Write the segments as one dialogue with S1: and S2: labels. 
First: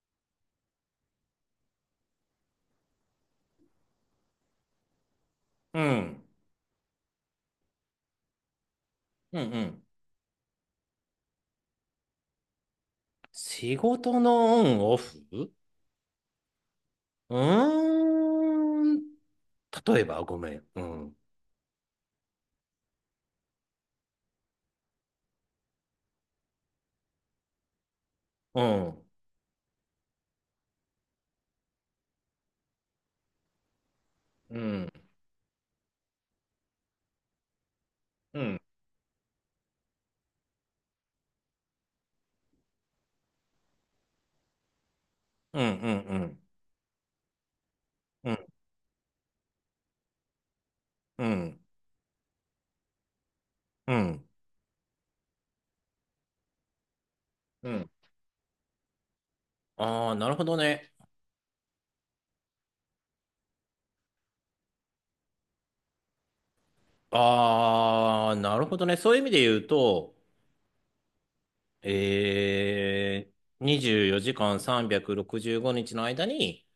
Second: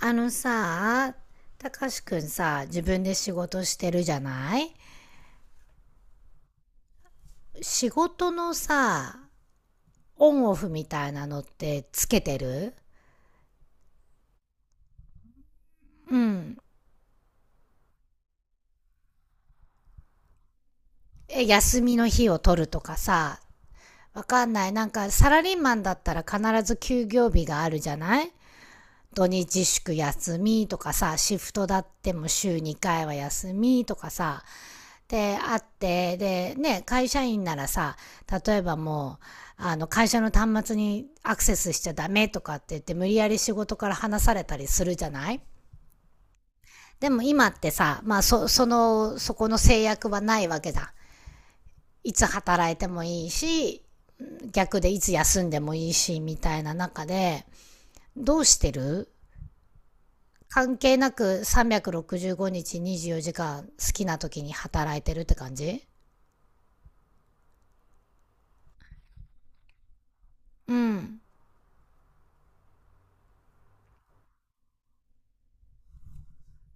S1: あのさ、たかしくんさ、自分で仕事してるじゃない。
S2: うん。
S1: 仕事のさ、
S2: うんうん。
S1: オンオフみたいなのってつけてる？
S2: 仕事のオンオフう
S1: うん。
S2: ーん。例えば、ごめん。うん。
S1: え、休みの日を取るとかさ、わかんない。なんかサラリーマンだったら必ず休業日があるじゃない。
S2: うん。
S1: 土日祝休みとかさ、シフトだっても週2回は休みとかさ、
S2: うん。
S1: で、あって、で、ね、会社員ならさ、
S2: う
S1: 例
S2: ん。
S1: えばもう、あの、会社の端末にアクセスしちゃダメとかって言って、無理やり仕事から離されたりするじゃない。
S2: うん。うん。
S1: でも今ってさ、まあ、
S2: うん。
S1: そのそこの制約はないわけだ。
S2: うん。
S1: いつ働いてもいいし、
S2: うん。
S1: 逆でいつ休んでもいいし、みたいな中で、
S2: うん。
S1: どうしてる？
S2: ああ、なるほど
S1: 関
S2: ね。
S1: 係なく365日24時間好きな時に働いてるって感じ。
S2: ああ、なるほどね。そういう意味で言うと、
S1: うん。
S2: え24時間365日の間に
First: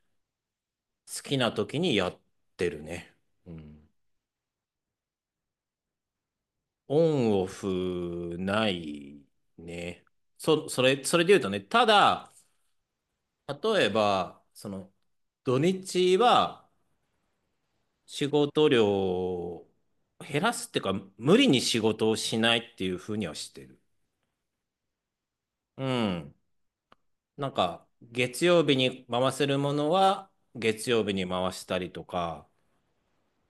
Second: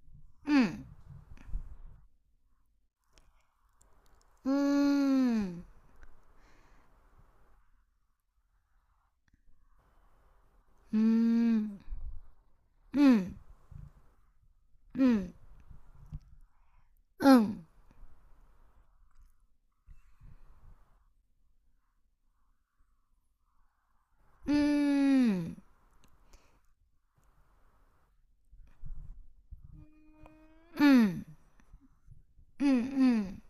S1: うん。
S2: 好きな時にやってるね。うん。
S1: うーん。
S2: オンオフないね。そ、そ
S1: うー
S2: れ、それで言うとね、
S1: ん、
S2: ただ、
S1: うん、
S2: 例えば、
S1: うん、
S2: 土日は
S1: うん、
S2: 仕事量を減らすっていうか、無理に仕事をしないっていうふうにはしてる。
S1: うーん、
S2: うん。なんか、月曜日に回せるものは、
S1: う
S2: 月曜日
S1: ん、
S2: に回したりとか、
S1: うん、うん、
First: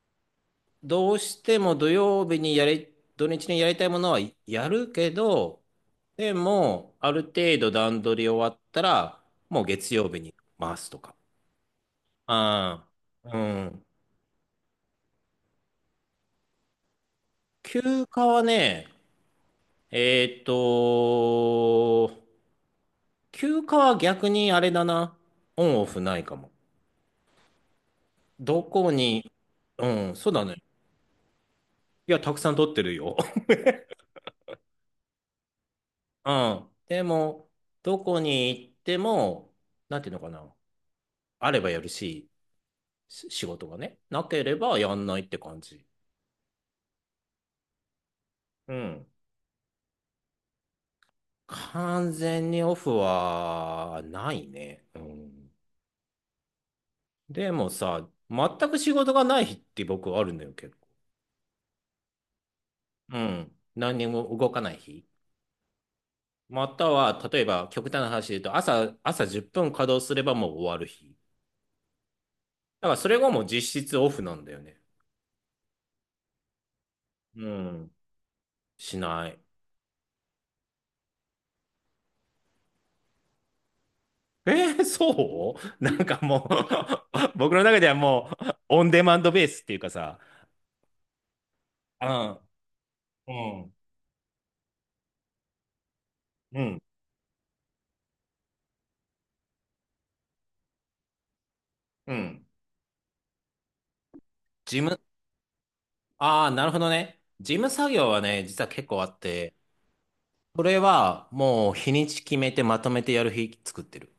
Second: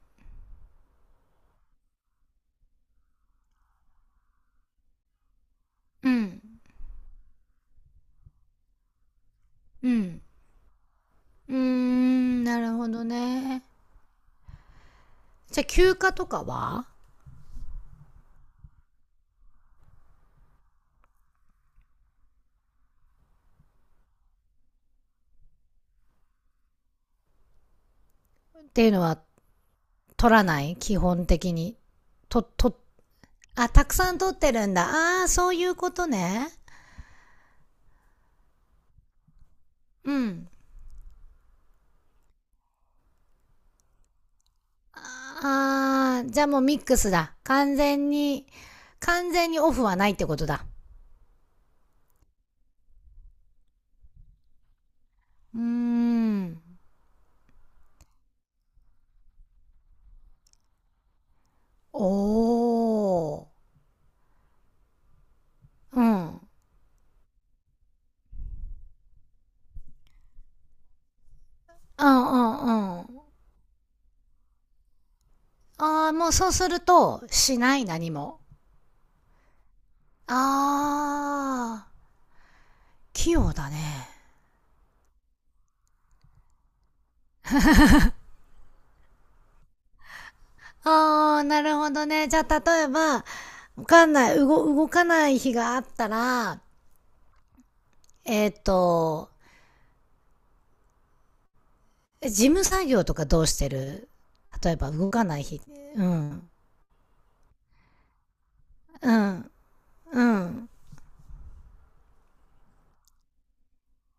S2: どうしても土日にやりたいものはやるけど、
S1: う
S2: で
S1: ん、
S2: も、ある程度段取り終わったら、もう
S1: う
S2: 月曜日
S1: ん、
S2: に回すとか。
S1: うーん、なるほ
S2: あ
S1: ど
S2: あ、う
S1: ね。
S2: ん。
S1: じゃあ休暇とかは？
S2: 休暇はね、えーっと、休暇は逆にあれだな。オンオフないかも。ど
S1: ってい
S2: こ
S1: うのは？
S2: に、うん、そう
S1: 取ら
S2: だ
S1: な
S2: ね。
S1: い基本的に？
S2: いや、たく
S1: と、
S2: さん取っ
S1: と、
S2: てるよ。
S1: あ、たくさん取ってるんだ。ああ、そういうこと
S2: う
S1: ね。
S2: ん。でも、どこに行っても、なんてい
S1: う
S2: うのか
S1: ん。
S2: な。あればやるし、仕事がね、なければやんないって感じ。
S1: ああ、じゃあもうミックスだ。完全に、
S2: うん。
S1: 完全にオフはないってことだ。
S2: 完全にオフはないね。うん。
S1: うーん。
S2: でもさ、全く仕事がない日って僕あるんだよ、結構。う
S1: お
S2: ん。
S1: ー。
S2: 何にも動かない日。
S1: うん。
S2: または、例えば極端な話で言うと、朝10分稼働すればもう終わる日。
S1: うんう
S2: だから
S1: んう
S2: それ
S1: ん。
S2: がもう実質オフなんだよね。
S1: ああ、もうそうすると、
S2: う
S1: しない
S2: ん。
S1: 何も。
S2: しない。
S1: ああ、器用だね。
S2: えそう なんかもう 僕の中ではもう、オンデマンドベースっていうかさ、
S1: ああ、なるほ
S2: う
S1: どね。じ
S2: ん、
S1: ゃあ、例えば、
S2: うん、
S1: わかんない、動かない日があった
S2: う
S1: ら、
S2: ん、
S1: えっ、ーと、
S2: う
S1: 事
S2: ん。
S1: 務作業とかどうしてる？例え
S2: 事
S1: ば
S2: 務、
S1: 動かない日。う
S2: あ
S1: ん。
S2: あ、なるほどね。事務作業はね、実は結構あ
S1: う
S2: っ
S1: ん。
S2: て、
S1: う
S2: そ
S1: ん。
S2: れはもう日にち決めてまとめてやる日作ってる。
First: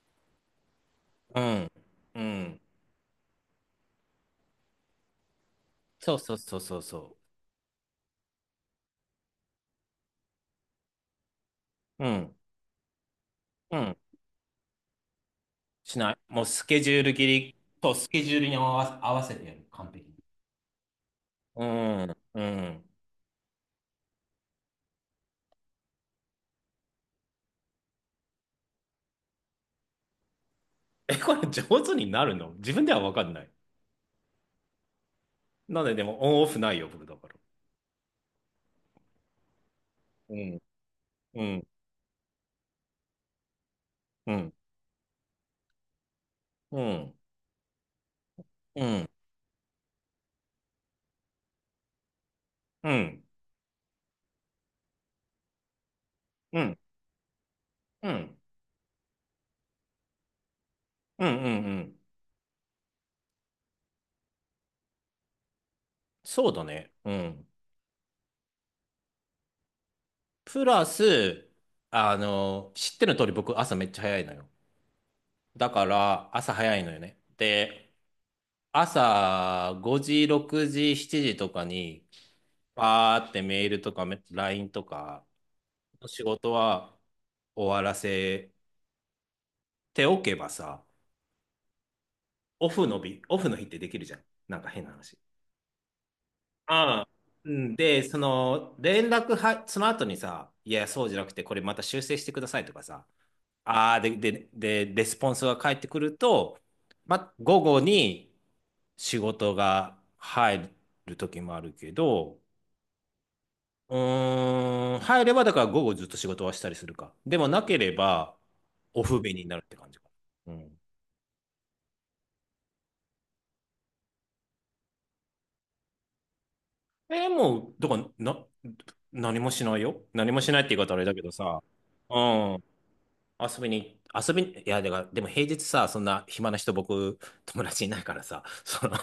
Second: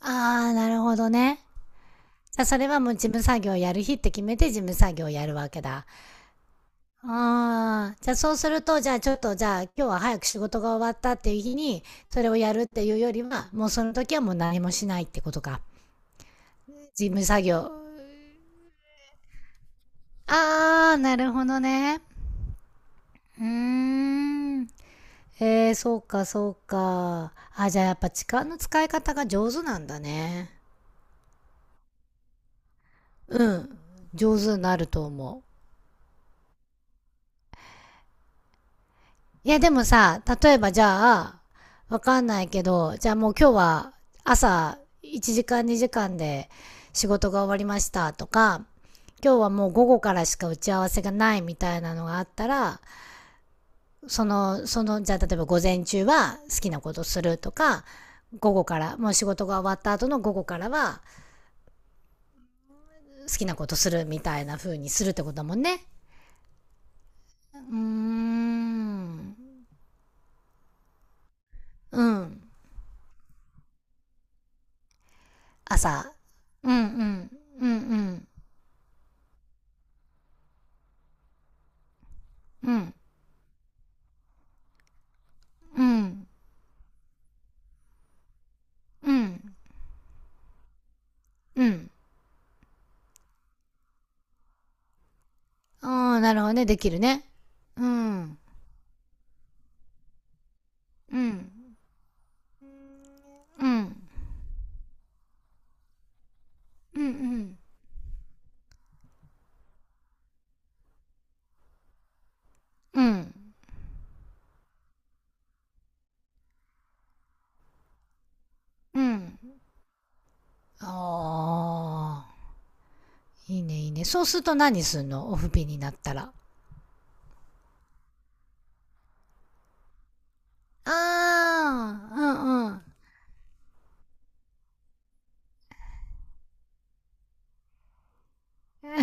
S1: ああ、なるほどね。
S2: うん、う
S1: じゃあ、そ
S2: ん、
S1: れはもう事務作業やる日って決めて事務作業やるわけだ。
S2: そうそうそうそうそ
S1: ああ、じゃあそうすると、じゃあちょっと、じゃあ今日は早く仕事が終わったっていう日に、
S2: う。う
S1: それ
S2: ん、
S1: をやるっていうよりは、もう
S2: う
S1: その
S2: ん。
S1: 時はもう何もしないってことか。
S2: しない。もうスケジュー
S1: 事
S2: ル
S1: 務
S2: 切
S1: 作
S2: り
S1: 業。
S2: とスケジュールに合わせてやる。完璧に。
S1: ああ、なるほど
S2: う
S1: ね。
S2: ん、うん、
S1: うーん。えー、そうか、そうか。あ、じゃあやっぱ時間の使い方が上手なんだね。
S2: え、これ上手になるの自分では分かんな
S1: う
S2: い。
S1: ん。上手になると思う。
S2: なんででもオンオフないよ、僕だから。
S1: いやでもさ、
S2: う
S1: 例え
S2: ん、
S1: ばじゃあ、
S2: うん、
S1: わかんないけど、じゃあもう今日は
S2: うん、
S1: 朝1時間2時間で
S2: う
S1: 仕
S2: ん、
S1: 事が終わりましたとか、
S2: うん、
S1: 今日はもう午後からしか打ち合わせがないみたいなのがあったら、
S2: うん、うん、
S1: そのじゃあ例えば午前中は好
S2: う
S1: き
S2: ん、
S1: なことするとか、
S2: うん、
S1: 午後から、もう仕事が終わった後の午後からは
S2: うんうんうん。
S1: 好きなことするみたいな風にするってことだもんね。
S2: そうだね。うん。
S1: うーん。
S2: プラス、
S1: うん。
S2: 知ってる通り僕朝めっちゃ早いのよ。だか
S1: 朝。
S2: ら朝
S1: うん
S2: 早
S1: う
S2: いのよね。
S1: ん。うんう
S2: で、
S1: ん。
S2: 朝5時、6時、7時とかに、
S1: うん。
S2: バーってメールとかLINE とか
S1: う
S2: の仕
S1: ん。
S2: 事は終わらせ
S1: うん。
S2: ておけばさ、
S1: うん。
S2: オフの日、オフの日ってできるじゃん。なんか変な話。
S1: ああ、なるほどね。できる
S2: ああ。
S1: ね。
S2: うん。
S1: う
S2: で、そ
S1: ん。
S2: の、連絡は、その後にさ、いや、そうじ
S1: う
S2: ゃなくて、これま
S1: ん。
S2: た修正してくださいとかさ、
S1: う
S2: あ
S1: ん。
S2: あ、で、レスポンスが返ってくると、
S1: うん。う
S2: ま、
S1: ん。
S2: 午後に仕事が入る時もあるけど、
S1: うん。
S2: 入ればだから午後ずっと仕事はしたりするか。でもなければ、
S1: う
S2: オフ便
S1: ん。
S2: になるって感じか。うん。
S1: ああ。いいね、いいね。そうすると何すんの、オフピンになったら。
S2: もう、だから、何もしないよ。何もしないって言い方
S1: あ
S2: あれだけどさ。うん。
S1: あ。
S2: 遊びに、遊びに、いや、だから、でも平日さ、そんな暇な人、僕、友達いないからさ、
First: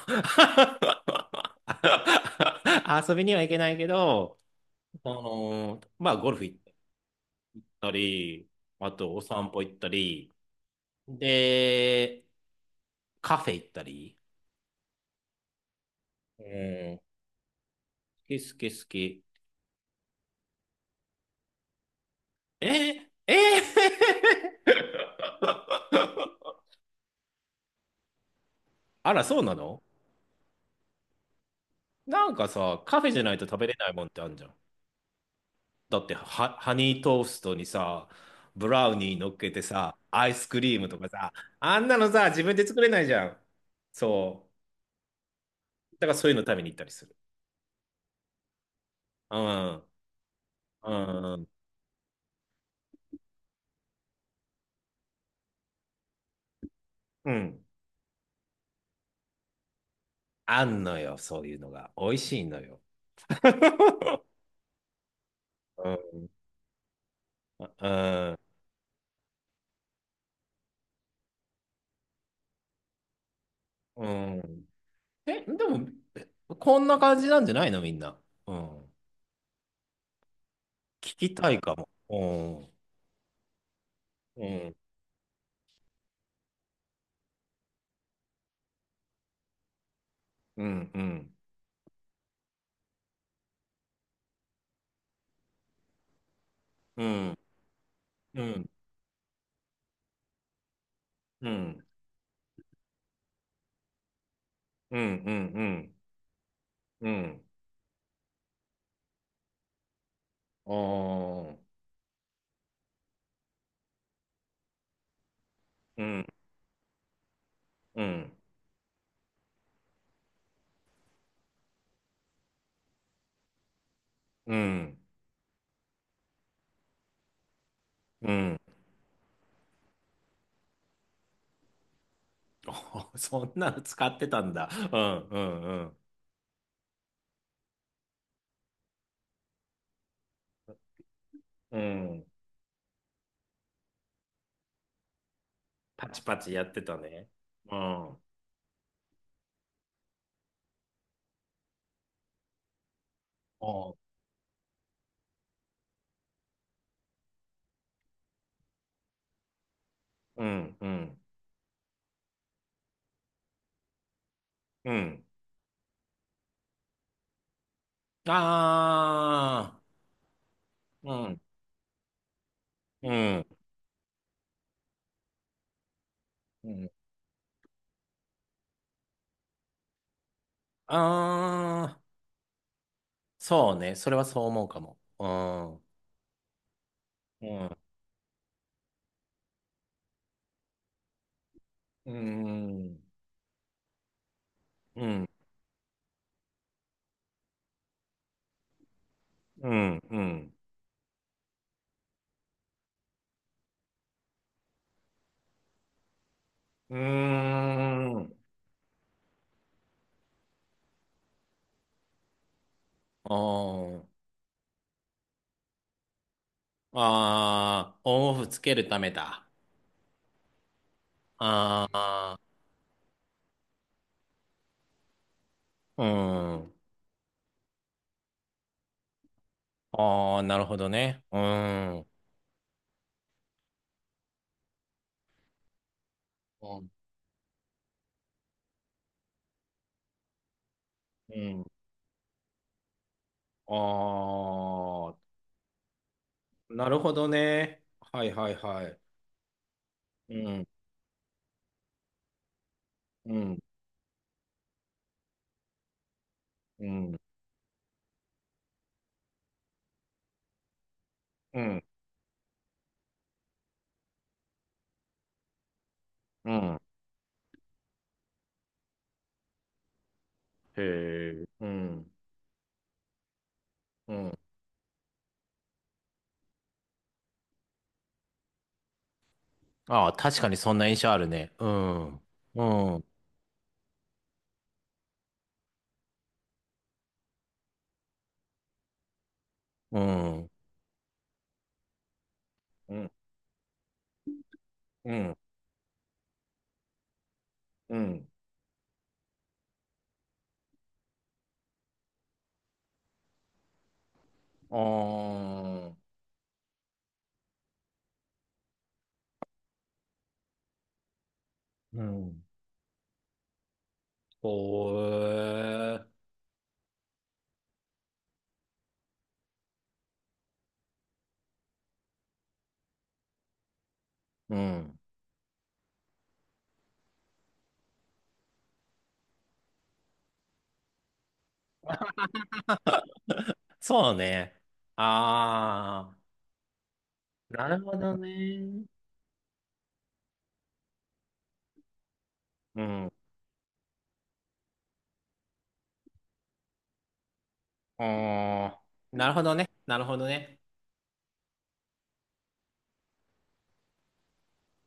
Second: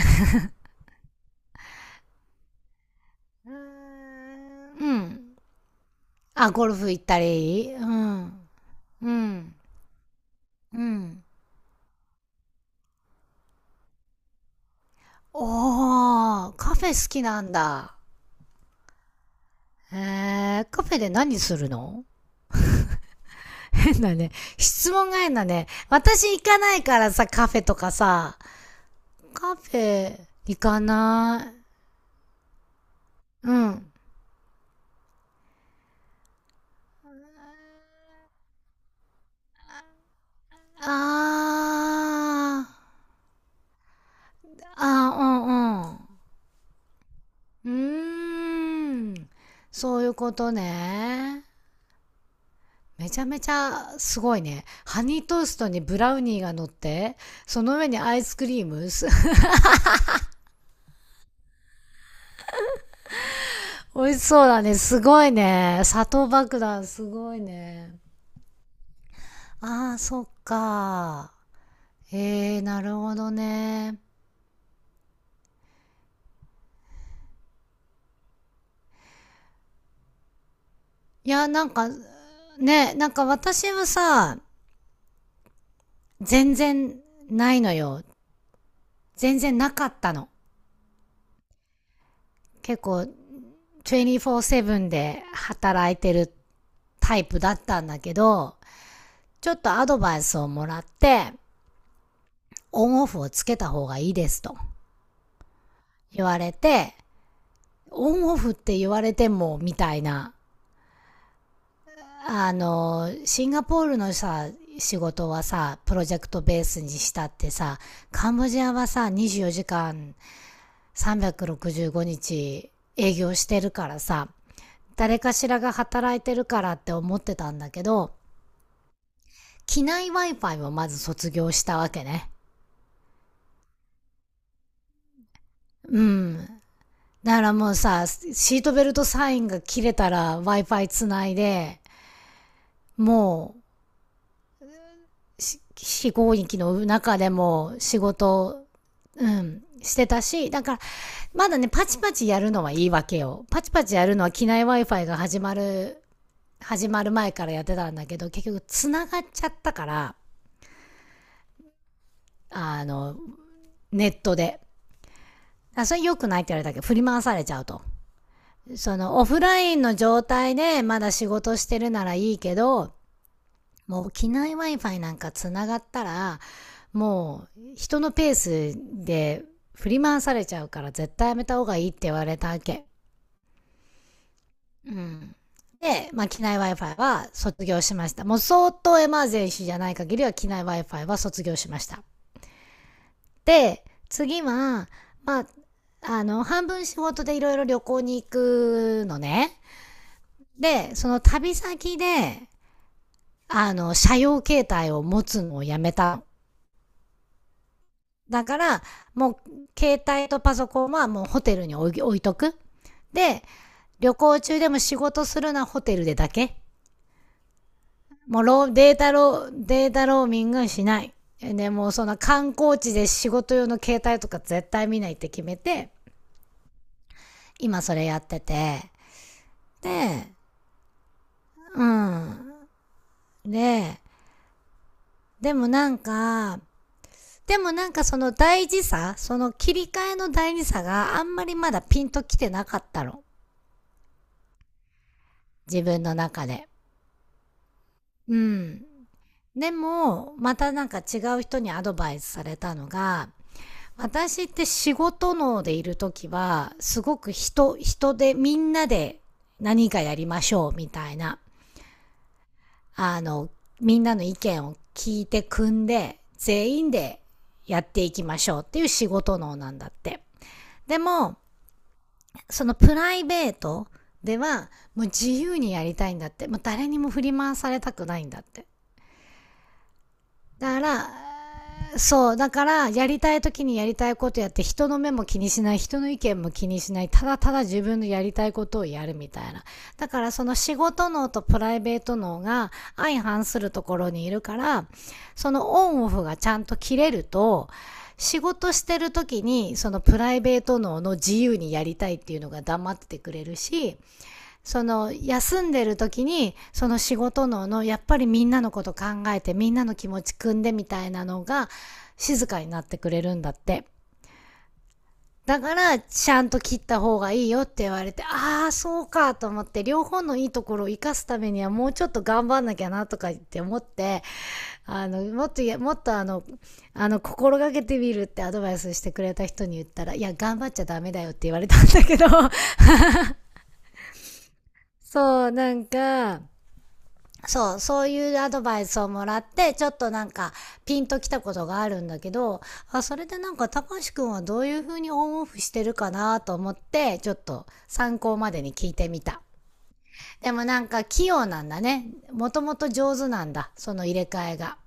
S2: 遊びには行けないけど、
S1: うんうん。うん。
S2: まあ、ゴルフ
S1: あ、
S2: 行っ
S1: ゴルフ行ったり。う
S2: た
S1: ん。
S2: り、あ
S1: う
S2: と、お散
S1: ん。
S2: 歩行ったり、
S1: うん。
S2: で、カフェ行ったり、う
S1: おー、カフェ
S2: ん、好
S1: 好きなんだ。
S2: き好き好き。
S1: えー、カフェで何するの？
S2: えー、え
S1: 変だ
S2: ー
S1: ね。質問が変だね。私行か ないからさ、カフェとかさ。
S2: あら、そうな
S1: カフ
S2: の？
S1: ェ、行かな
S2: なんかさ、カフェじゃないと
S1: い。う
S2: 食べれな
S1: ん。
S2: いもんってあるじゃん。だってハニートーストにさ、ブラウニー乗っけてさ、アイスクリームとかさ、あんなのさ、自分で
S1: あ
S2: 作
S1: ー。
S2: れないじゃん。そ
S1: あ
S2: う。だからそういうの食べに行ったりする。
S1: ー、うんうん。うーん。
S2: うん。
S1: そういうこと
S2: う
S1: ね。
S2: ん。
S1: めちゃめちゃすごいね。ハニートーストにブラウニーが乗って、
S2: う
S1: そ
S2: ん。
S1: の上にアイスクリーム。
S2: あんのよ、そういうのが。美味しいのよ。
S1: 美味 しそうだね。すごいね。
S2: う
S1: 砂
S2: ん。
S1: 糖爆弾すごい
S2: う
S1: ね。
S2: ん。
S1: ああ、そっか。へえ、なるほどね。
S2: うん。え、でも、え、こんな感じなんじゃないの、みんな。うん。聞
S1: い
S2: き
S1: や、
S2: たい
S1: なん
S2: か
S1: か、
S2: も。う
S1: ね、なんか私はさ、
S2: ん。うん。
S1: 全然ないのよ。全然なかったの。
S2: うん。
S1: 結構、24-7で働いてる
S2: う
S1: タイ
S2: ん。
S1: プだったんだけ
S2: う
S1: ど、
S2: ん。
S1: ちょっとアドバイスをもらって、
S2: うん。うん。
S1: オンオフをつけた方がいいですと
S2: うん。うん。うん。
S1: 言われて、
S2: うん。
S1: オンオフって言われてもみたいな。
S2: ああ、
S1: あの、シンガポールのさ、仕事はさ、プ
S2: う
S1: ロジェ
S2: ん、
S1: クトベースにしたってさ、
S2: う
S1: カ
S2: ん、
S1: ンボジアはさ、24時間365日営業してるからさ、
S2: うん、
S1: 誰かしらが働いてるからって思ってたんだけど、
S2: うん。
S1: 機内 Wi-Fi をまず卒業したわけね。
S2: そんなの使ってたんだ。うん、うん、
S1: うん。だからもうさ、シートベルトサインが切れたら Wi-Fi つない
S2: う
S1: で、
S2: ん。うん。
S1: も飛
S2: パ
S1: 非
S2: チ
S1: 合
S2: パチ
S1: 域
S2: やっ
S1: の
S2: てた
S1: 中
S2: ね。
S1: でも
S2: うん。
S1: 仕
S2: あ
S1: 事、うん、してたし、だから、まだね、パチパチやるのはいいわけよ。パチパチ
S2: ー、
S1: やるのは機内 Wi-Fi が始まる前からやってたんだけど、結局繋がっちゃったから、
S2: うん、うん、
S1: あの、ネットで。
S2: うん。
S1: あ、それ良くないって言われたけど、振り回されちゃうと。その、オフラ
S2: あ
S1: インの状態でまだ
S2: あ、
S1: 仕
S2: うん、
S1: 事してるならいいけど、
S2: うん、
S1: もう機内 Wi-Fi なんかつながったら、
S2: うん。
S1: もう人のペースで振り回されちゃうから絶対やめた方がいいっ
S2: あ
S1: て
S2: あ、
S1: 言われたわけ。
S2: そうね。それはそう思うか
S1: う
S2: も。う
S1: ん。
S2: ん、
S1: で、まあ、機内 Wi-Fi は
S2: う
S1: 卒
S2: ん、
S1: 業しました。もう相当エマージェンシーじゃない限りは機内 Wi-Fi は卒業しました。
S2: うん、
S1: で、次は、
S2: うん、
S1: まあ、あの、半分仕事でいろいろ旅行に行くのね。
S2: うん、うん。
S1: で、その旅先で、あの、車用携帯を持つのをやめた。
S2: うーん。
S1: だから、もう、携帯とパソコンはもうホテルに置いとく。
S2: あ
S1: で、旅行中でも仕事するのはホテルでだけ。
S2: あ、ああ、オンオ
S1: もう
S2: フつ
S1: ロー、
S2: ける
S1: デー
S2: ため
S1: タ
S2: だ。
S1: ロー、データローミングしない。で、
S2: あ
S1: もうその
S2: あ、
S1: 観光地で仕事用の携帯とか絶対見ないって決めて、
S2: うん。
S1: 今それやってて。で、
S2: ああ、なるほどね。う
S1: う
S2: ん。う
S1: ん。で、でもなんか、
S2: ん。
S1: でもなんかその大事さ、その切り替えの大事さがあん
S2: う
S1: まり
S2: ん。
S1: まだピンときてなかったの。
S2: あ
S1: 自分の中で。
S2: あ、なるほどね。はい
S1: う
S2: はい
S1: ん。
S2: はい。
S1: で
S2: う
S1: も、ま
S2: ん、
S1: たなんか違う人にアドバイスされたのが、
S2: うん、
S1: 私って仕事能でいるときは、
S2: う
S1: す
S2: ん、
S1: ごく人でみんなで何かやりましょうみたいな、
S2: うん、
S1: あの、みんなの意見を聞いて組んで、
S2: う
S1: 全
S2: ん。
S1: 員でやっていきましょうっていう仕事能なんだって。でも、
S2: へえ、うん、
S1: そのプライベート
S2: うん。
S1: では、もう自由にやりたいんだって。もう誰にも振り回されたくないんだって。
S2: ああ、確かに
S1: だ
S2: そん
S1: か
S2: な印
S1: ら、
S2: 象あるね。うん、
S1: そう、だ
S2: う
S1: から、
S2: ん、うん、
S1: やりたい時にやりたいことやって、人の目も気にしない、人の意見も気にしない、ただただ自分のやりたいことをやるみたいな。
S2: う
S1: だから、そ
S2: ん、
S1: の仕事脳とプライベート脳が相反するところにいるから、
S2: うん、
S1: そのオンオフがちゃんと切れると、
S2: うん。
S1: 仕事してる時に、そのプライベート脳の自由にやりたいっていうのが黙っててくれるし、その休んで
S2: あ
S1: る
S2: あ、
S1: 時にその仕事ののやっぱりみんなのこと考えてみんなの気持ち汲んでみたいなのが
S2: うん。
S1: 静かになってくれるんだって。
S2: ほ
S1: だから
S2: え、
S1: ちゃんと切った方がいいよって言われて、ああそうかと思って、両方のいいところを生かすためにはもうちょっと頑張んなきゃなとか言って思って、
S2: うん。
S1: もっともっと心がけてみるってアドバイスしてくれた人に言ったら、いや頑張っちゃダメだよって言われたんだけど。
S2: そうね。
S1: そうなん
S2: ああ、
S1: か
S2: なるほ
S1: そう
S2: ど
S1: いうアドバ
S2: ね。
S1: イスをもらって、ちょっとなんか、ピンときたことがあるんだけど、
S2: う
S1: あ、
S2: ん。
S1: それでなんか、たかしくんはどういう風にオンオフしてるかなと思って、ちょっと参考までに
S2: あ
S1: 聞いて
S2: ー、
S1: み
S2: なるほ
S1: た。
S2: どね。なるほど
S1: で
S2: ね。
S1: もなんか、器用なんだね。もともと上手なんだ。その入れ替えが。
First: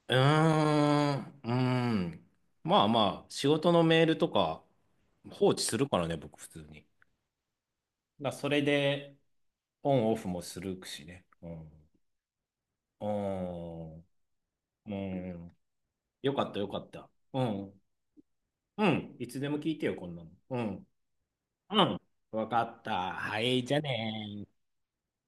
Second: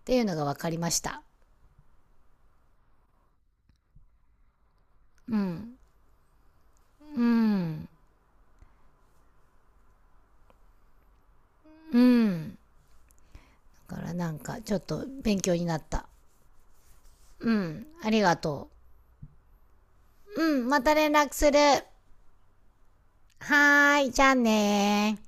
S1: っ
S2: う
S1: て
S2: ー
S1: いうのが分かりまし
S2: ん、
S1: た。
S2: うーん。まあまあ、仕事のメールとか
S1: う
S2: 放置す
S1: ん。
S2: るからね、僕普通に。
S1: うん。
S2: だからそれでオンオフもするしね。うん。
S1: うん。
S2: うん。
S1: だからなんか、ちょっ
S2: う
S1: と勉強
S2: ん。
S1: になった。
S2: よかったよかった。う
S1: う
S2: ん。
S1: ん。ありがと
S2: うん。いつでも聞いてよ、こんなの。
S1: う。
S2: う
S1: うん。ま
S2: ん。
S1: た連絡する。
S2: うん。わかった。はい、じゃあ
S1: はーい。じゃあ
S2: ねー。
S1: ねー。